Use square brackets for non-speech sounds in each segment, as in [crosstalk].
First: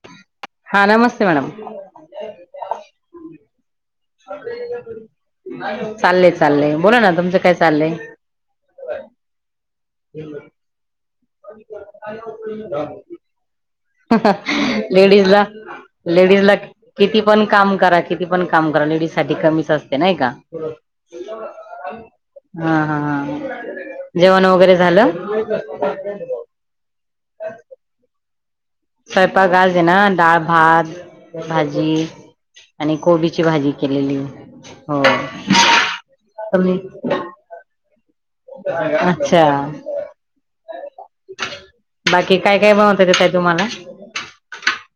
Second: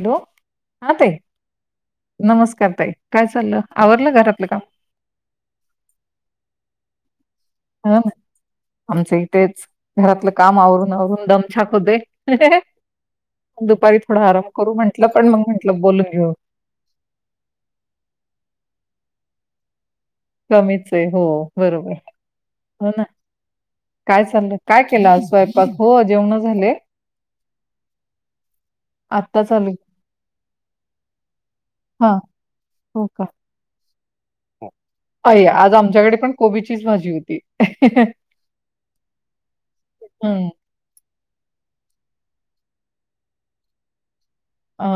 Hello हा नमस्ते madam नमस्कार ताई काय चाललं आवरलं घरातलं काम चाललय चाललंय बोला ना तुमचं काय चाललंय हा आमचं इथेच घरातलं काम आवरून आवरून दम छाक होते दुपारी थोडा आराम करू म्हटलं पण मग म्हंटलं बोलून घेऊ त किती पण काम करा किती पण काम करा लेडीज साठी कमीच असते नाही का कमीच आहे हो बरोबर हा हो हा ना हा काय जेवण चाललं वगैरे काय केलं झालं आ स्वयंपाक हो जेवण झाले अच आत्ता स्वयंपाक गाज चालू दे आहे ना डाळ भात भाजी हा आणि हो का कोबीची भाजी केलेली हो आई ह अच्छा हम्म बाकी काय काय बनवत येतं ताई तुम्हाला? अ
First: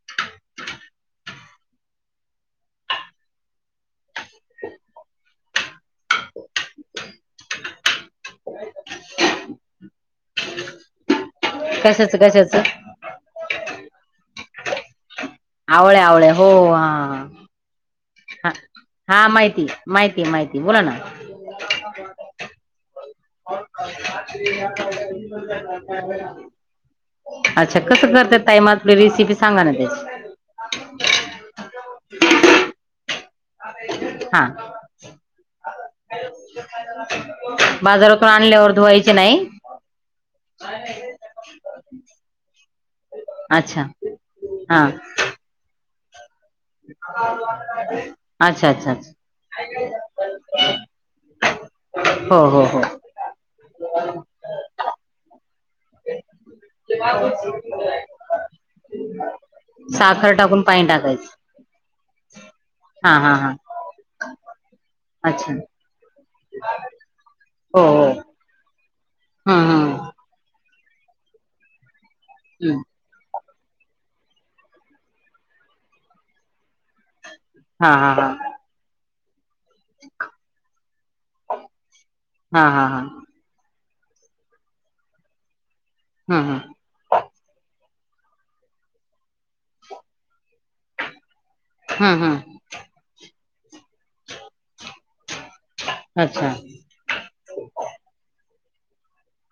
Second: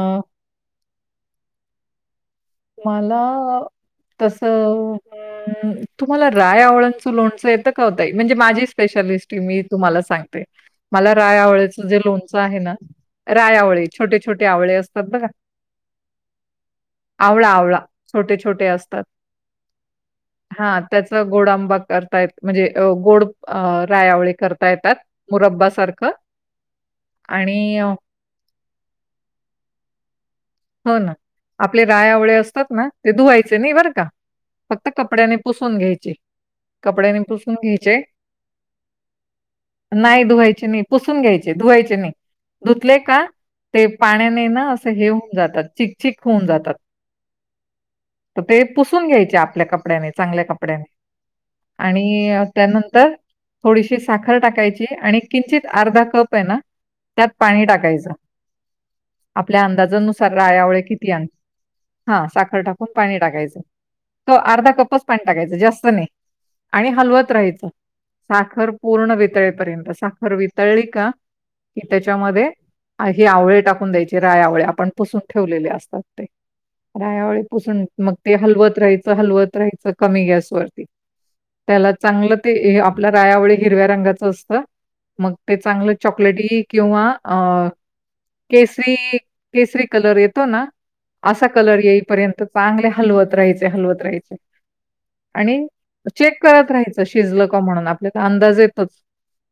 मला तस तुम्हाला रायआवळांचं लोणचं येतं का ओ ताई? म्हणजे माझी स्पेशालिस्टी मी तुम्हाला सांग मला राय आवळेच जे कशाच लोनचं कशाच आहे ना रायआवळी छोटे छोटे आवळे असतात बघा आवळ, आवळ हो आवळा, आवळा छोटे-छोटे असतात. हा माहिती, माहिती आहे माहिती बोला हां, ना त्याचा गोड आंबा करतायत म्हणजे गोड अ रायावळी करता येतात मुरब्ब सारखं अच्छा कसं करता ताई? आप रेसिपी सांगा ना त्याची हो ना आपले रायावळे असतात ना ते धुवायचे नाही बर का हा फक्त कपड्यानी पुसून घ्यायची बाजारातून आणल्यावर धुऊ नाही नाही धुवायचे नाही पुसून घ्यायचे धुवायचे नाही. धुतले का अच्छा ते पाण्याने ना हा असं हे होऊन जातात चिकचिक होऊन जातात. [unintelligible] तर ते अच्छा अच्छा पुसून अच्छा घ्यायचे आपल्या कपड्याने चांगल्या कपड्याने आणि हो हो हो त्यानंतर थोडीशी साखर टाकायची आणि किंचित अर्धा कप आहे ना त्यात पाणी टाकायचं आपल्या अंदाजानुसार साखर टाकून रायआवळे पाणी किती आहेत टाकायचं हा साखर टाकून हा पाणी हा हा टाकायचं. त अर्धा कपच पाणी अच्छा टाकायचं जास्त नाही आणि हलवत राहायचं हो हो साखर पूर्ण हम्म वितळेपर्यंत हम्म साखर वितळली का कि त्याच्यामध्ये हम्म ही आवळी टाकून द्यायची राय आवळे आपण पुसून ठेवलेले असतात ते राय आवळे पुसून हा हा मग ते हा हलवत राहायचं, हलवत राहायचं कमी गॅस वर त्याला चांगलं हा ते हा हा आपल्या हम्म रायावे हिरव्या रंगाचं असतं मग ते चांगलं चॉकलेटी हम्म किवा केसरी केसरी कलर येतो ना असा कलर हम्म येईपर्यंत हम्म चांगले हलवत राहायचे हलवत राहायचे आणि चेक अच्छा करत हम्म राहायचे शिजलं का म्हणून आपल्याला अंदाज येतोच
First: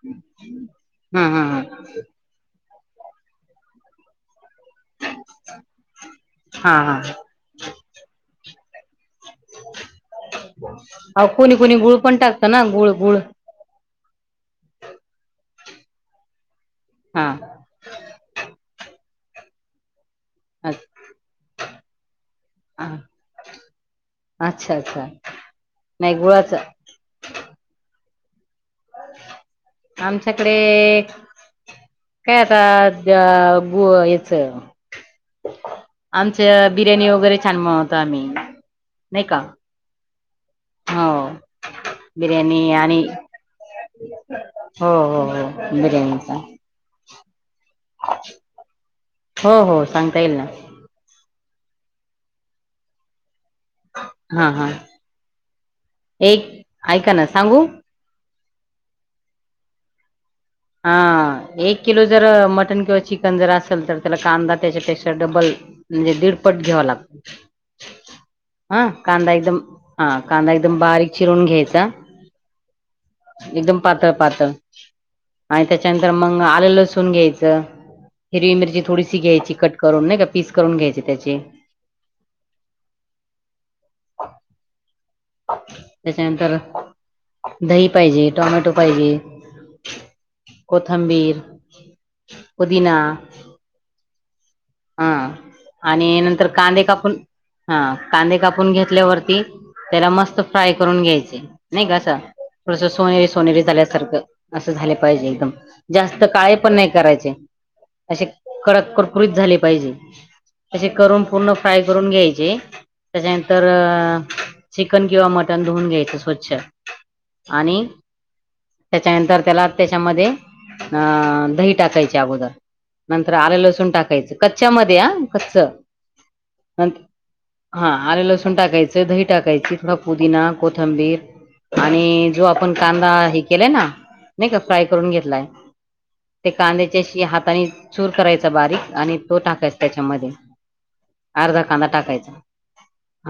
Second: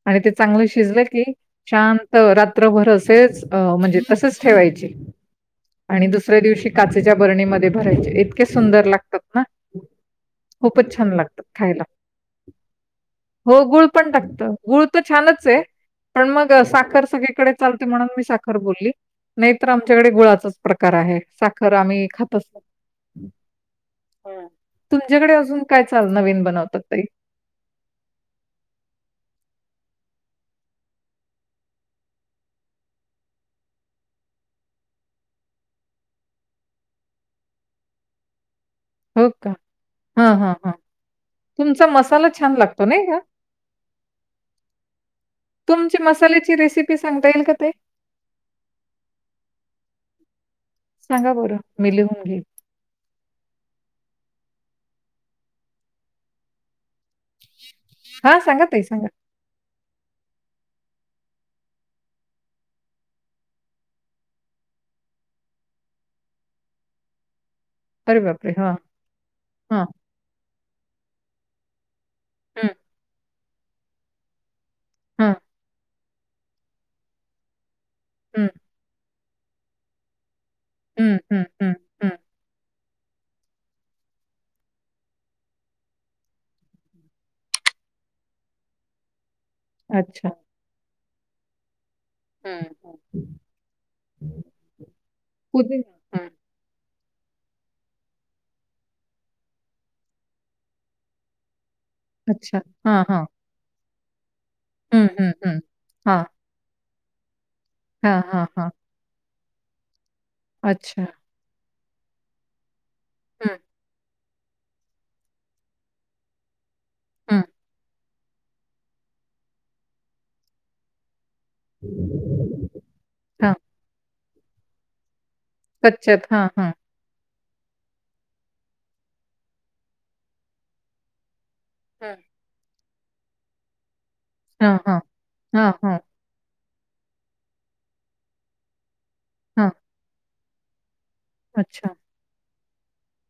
आणि ते चांगलं शिजलं की हम्म हम्म शांत त रात्रभर अस म्हणजे तसच ठेवायचे आणि दुसऱ्या दिवशी हा हा काचेच्या बरणीमध्ये भरायचे इतके सुंदर लागतात ना. खूपच छान अ लागतात कोणी कोणी खायला गुळ पण टाकत ना गुळ, गुळ हो गुळ पण टाकत गुळ तर छानच आहे पण मग साखर हा सगळीकडे चालते म्हणून मी साखर बोलली तर आमच्याकडे गुळाचाच प्रकार अच्छा आहे साखर आम्ही खातच नाही अच्छा अच्छा तुमच्याकडे अजून काय चाल नाही नवीन गुळाचं बनवतात ताई? आमच्याकडे काय आता त्याचं आमचं बिर्याणी वगैरे छान बनवतो आम्ही हो का हा हा हा हो तुमचा मसाला छान बिर्याणी लागतो आणि नाही का? हो हो हो तुमची बिर्याणीचा मसाल्याची रेसिपी सांगता येईल का ताई? हो हो सांगता येईल ना सांगा बोरं मी लिहून घेई हा हा एक ऐका ना सांगु हा सांगा तई सांगा हा एक किलो जर मटन किंवा चिकन जर असेल तर त्याला कांदा त्याच्यापेक्षा डबल म्हणजे दीडपट घ्यावा लागत अरे बापरे! हां, हा कांदा एकदम हां, हा कांदा एकदम बारीक चिरून घ्यायचा हुम् एकदम पातळ पातळ हां, आणि त्याच्यानंतर मग आलेलं लसून घ्यायचं हं. हिरवी मिरची थोडीशी घ्यायची कट करून नाही का पीस करून घ्यायची हं, त्याचे हं, हं, हं. त्याच्यानंतर दही पाहिजे टोमॅटो पाहिजे अच्छा. कोथंबीर पुदीना हम्म हा आणि नंतर कांदे कापून हा कांदे कापून घेतल्यावरती त्याला मस्त फ्राय करून घ्यायचे नाही गॅ अच्छा. थोड हां, हां. सोनेरी सोनेरी झाल्यासारखं असं झाले हं, पाहिजे हं, एकदम हं. हां. जास्त काळे पण नाही करायचे हां, असे हां, हां. कडक कड त झाली पाहिजे अस अच्छा. करून पूर्ण फ्राय करून घ्यायचे हं, त्याच्यानंतर चिकन किंवा मटण धुवून घ्यायचं स्वच्छ हं. आणि त्याच्यानंतर त्याला त्याच्यामध्ये अं दही टाकायच्या अगोदर नंतर हां. आलं लसूण टाकायचं कच्च्यामध्ये या कच्च कच्यात ह ह हा आले लसूण टाकायचं दही टाकायची थोडा पुदिना कोथंबीर हं. आणि जो आपण कांदा हे केलाय ना नाही का हां, फ्राय हां. करून घेतलाय हां, हां. ते कांद्याच्याशी हाताने चूर करायचा बारीक आणि तो हां. टाकायचा त्याच्यामध्ये अर्धा कांदा अच्छा. टाकायचा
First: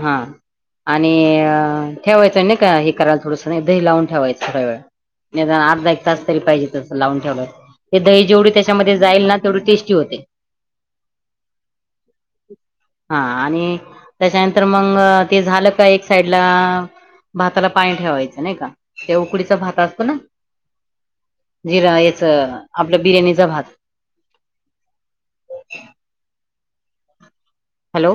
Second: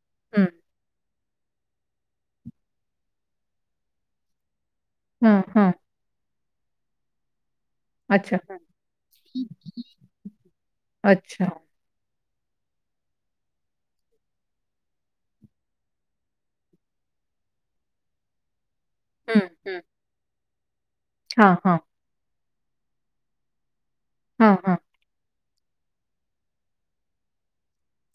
हा हं. आणि आणि ठेवायचं आहे ना का हे करायला थोडं नाही दही लावून ठेवायचं थोड्या वेळ हां, निदान हां. अर्धा एक तास तरी पाहिजे तसं लावून ठेवलं ते दही अच्छा. जेवढी हं. त्याच्यामध्ये जाईल ना तेवढी टेस्टी होते. अच्छा. ह हा आणि त्याच्यानंतर मग ते झालं का एक साइडला भाताला पाणी ठेवायचं नाही का ते हं, उकडीचा भात हं. असतो ना हां, हां. जिरा याच आपलं बिर्याणीचा भात हा हां हॅलो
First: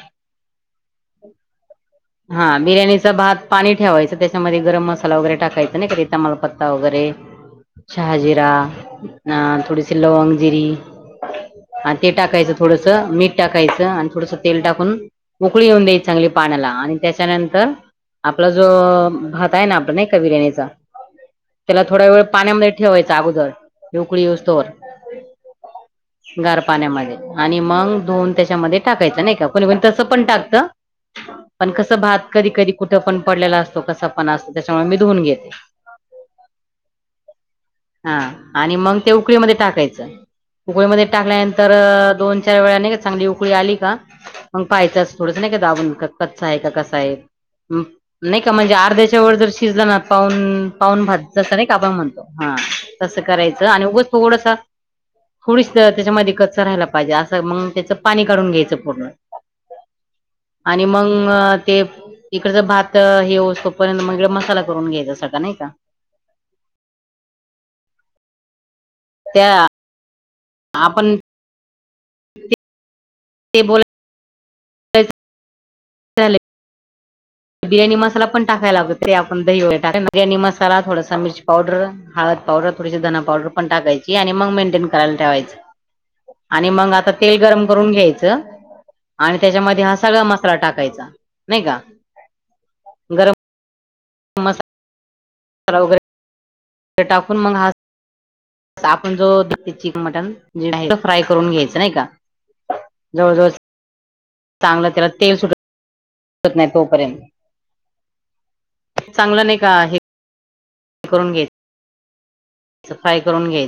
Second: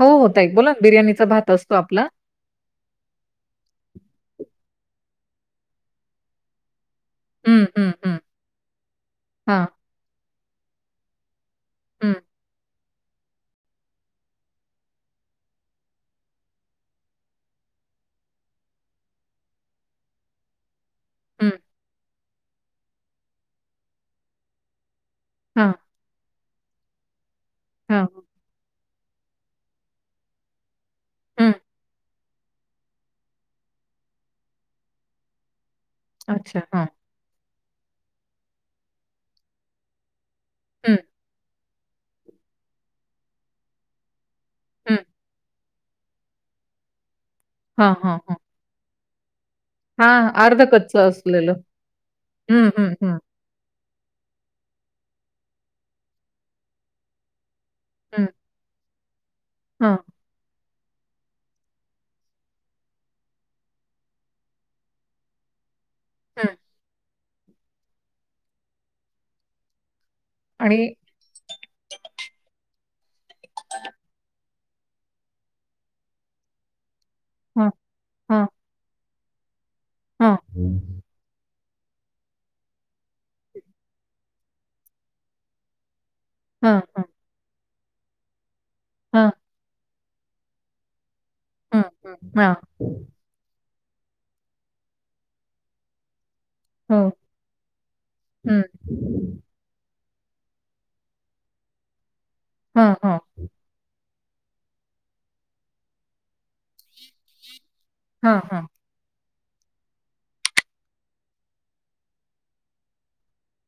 हो होत एक बोला ना बिर्याणीचा भात असतो आपला हा बिर्याणीचा भात पाणी ठेवायचं त्याच्यामध्ये गरम मसाला वगैरे टाकायचा नाही कधी तमालपत्ता वगैरे हं, हं, हं. शहाजीरा अ हां. थोडीशी लवंग जिरी आणि ते हं, टाकायचं थोडंस मीठ टाकायचं आणि थोडस तेल टाकून उकळी येऊन द्यायची चांगली पाण्याला आणि त्याच्यानंतर आपला जो भात आहे ना आपण कवी रेण्याचा हं. त्याला थोड्या वेळ पाण्यामध्ये ठेवायच अगोदर येवकळी स्तोवर हा गार पाण्यामध्ये आणि मग दधोन त्याच्यामध्ये टाकायचं नाही का कोणी को तसं पण टाकत हु़़ पण कसं भात कधी कधी कुठं पण पडलेला असतो कसा पण असतो त्याच्यामुळे मी धुवून घेते अच्छा हा हा आणि मग ते उकळीमध्ये टाकायचं हं, उकळीमध्ये टाकल्यानंतर तर दोन चार वेळा नाही का चांगली उकळी आली का मग हं. पाहायचंच थोडंसं नाही का दाबून कर कच् आहे का कसा आहे हां, हां, हां. नाही का म्हणजे अर्ध्याच्या व ज शिजला हां, अर्ध पाून पाून कच्चं भात असलेलं. का म्हणतो हा हं, हं, हं, तसं करायचं आणि थोडसा थोडीस त्याच्यामध्ये कच्च राहायला पाहिजे असं मग त्याचं पाणी काढून घ्यायचं पूर्ण हा आणि मग ते. इकडच भात हे तोपर्यंत मग इड मसाला करून घ्यायचा सगळं नाही का. हम. त्या आणि आपण. ते बो चालेल. हं, बिर्याणी मसाला पण हं, टाकाय लागतो ते आपण दही व टा बि्याणी हं. मसाला थोडासा मिर. पावडर हळद पावडर थोडीशी धना पावडर पण टाकायची आणि मग मेंटेन करायला ठेवायचं. आणि हं, मग हं, आता तेल गरम करून घ्यायचं. हं, आणि त्याच्यामध्ये हा सगळा मसाला टाकायचा नाही का. हा. गरमसा वगे हो. टाकून म ह. हं. आपण जो चिकन मटन जे आहे त फ्राय करून घ्यायच नाही का. हा हा. होऊ. चांगलं त्याला तेल सुट. नाही तोपर्यंत. हा हा. चांगलं नाही का आहे. ते करून घ्याय. सफाई करून घे.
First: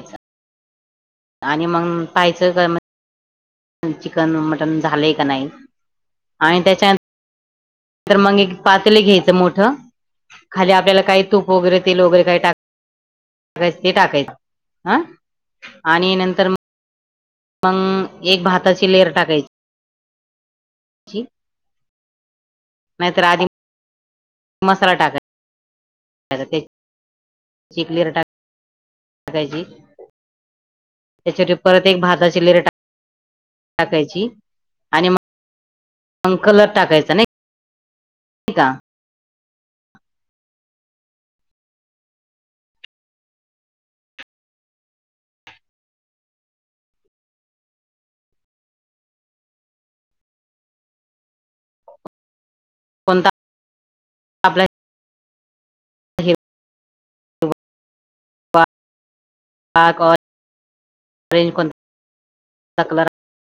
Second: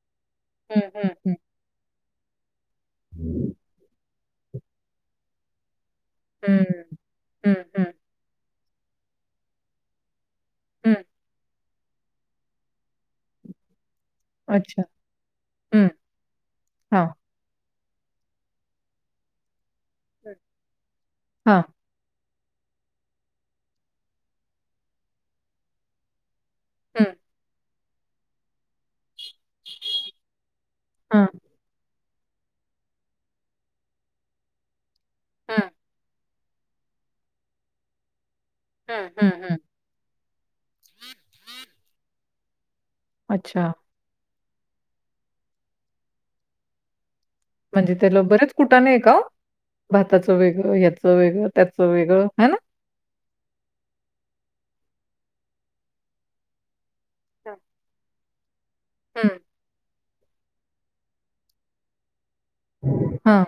हम् हम् हम. आणि मग पाहायचं का. हम्म. चिकन मटन झालेय का नाही आणि हं, त्याच्या. हं, हं, तर मंग एक, पातेल घ्यायचं मोठं. खाली हं. आपल्याला काही तूप वगैरे तेल वगैरे, काही टाक - रेसपी टाकाय आच्छा. आं. आणि नंतर म हां, मंग. एक भाताची, लेयर हं, टाकायची. हां, नाय तर आदीम मसाला टाकाय तर, ते. हम्म्. शिकर कायची त्याच्यावर परत एक भाताची लेरीा टाकायची आणि म हम अंकलर टाकायचं नाही ठी का हा हम हम. अच्छा. म्हणजे त्याला बरेच कुठाने आहे का. भाताचं वेगळं ह्याचं वेगळं त्याचं वेगळं है ना. कोणता आपला. हिरवा ह्. ह्म. हा को [unintelligible] कलर हा.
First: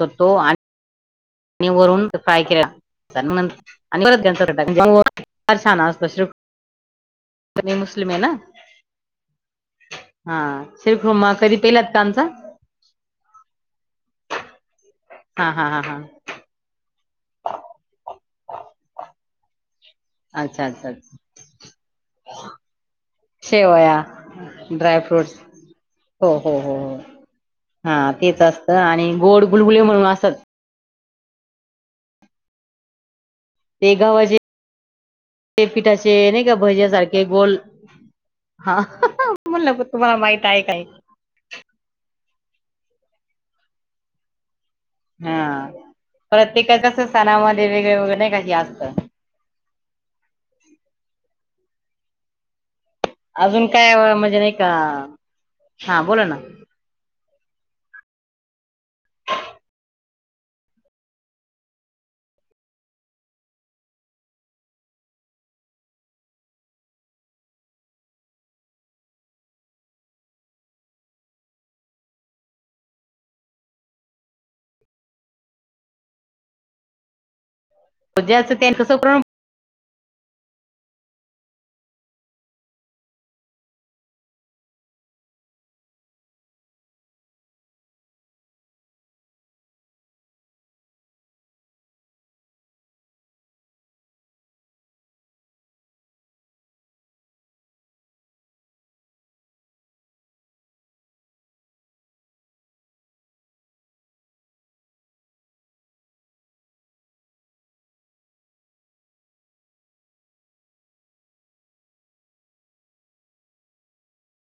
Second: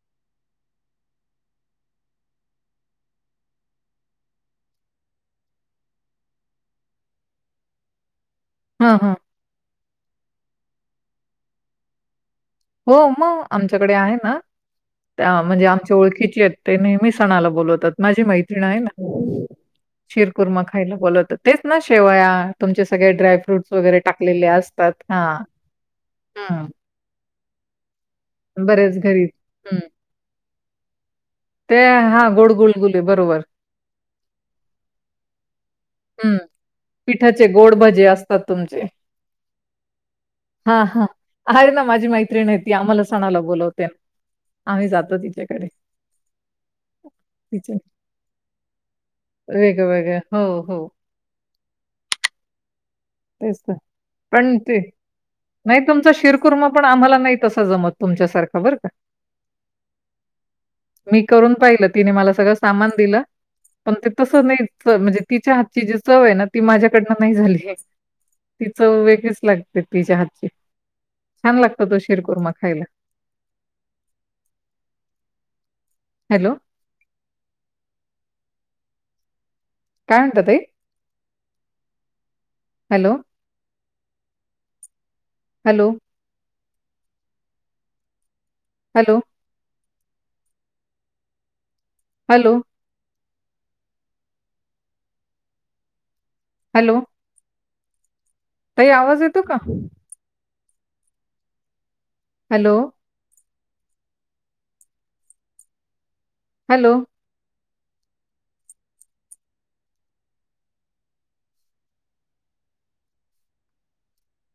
त, तो आण. नी वरुन, फ्राय केला. [unintelligible] तुम्ही मुस्लिमये ना? हा-हा. हा. शिरखुरमा कधी, पीलात का आमचा? ‌ हो मग आमच्याकडे आहे ना त्या हा म्हणजे हा हा आमच्या हा ओळखीचे आहेत ते नेहमी सणाला बोलवतात माझी मैत्रीिण ना शिरकुर्मा अच्छा अच्छा खायला अच्छा. बोलवतात तेच ना शेवया तुमचे सगळे ड्राय फ्रूट्स शेवया वगैरे टाकलेले असतात हा. ड्रायफ्रूट्स हो हो हो हो हा तेच असतं बरेच आणि घरी गोड हं. गुलबुले म्हणून असत ते हा गोड गुडगुले बरोबर ते गावाचे पीठाचे हं. नाही का भज्या सारखे पिठाचे गोल गोड भजे असतात हा तुमचे. म्हणलं प तुम्हाला माहित आहे काय अरे ना माझी मैत्री नाही ती आम्हाला सणाला बोलवते ना आम्ही जातो तिच्याकडे. हा प्रत्येकाच्या स्थानामध्ये वेगळे वगरे नाही का असत वेगवेगळे हो हो तेच अजून तर काय म्हणजे नाही पण का ते नाही हा तुमच बोला ना शिरकूर मग पण आम्हाला नाही तसं जमत तुमच्यासारखं बरं का ह मी करून पाहिलं तिने मला सगळं सामान दिलं पण ते तसं नाही च म्हणजे तिच्या हातची जी चव आहे ना ती माझ्याकडनं नाही झाली ती चव वेगळीच लागते तिच्या हातची छान लागत तो शिरकुर्मा खायला हॅलो सं काढत ते hello. Hello. Hello. Hello. Hello. ताई आवाज येतो का. हॅलो. हॅलो.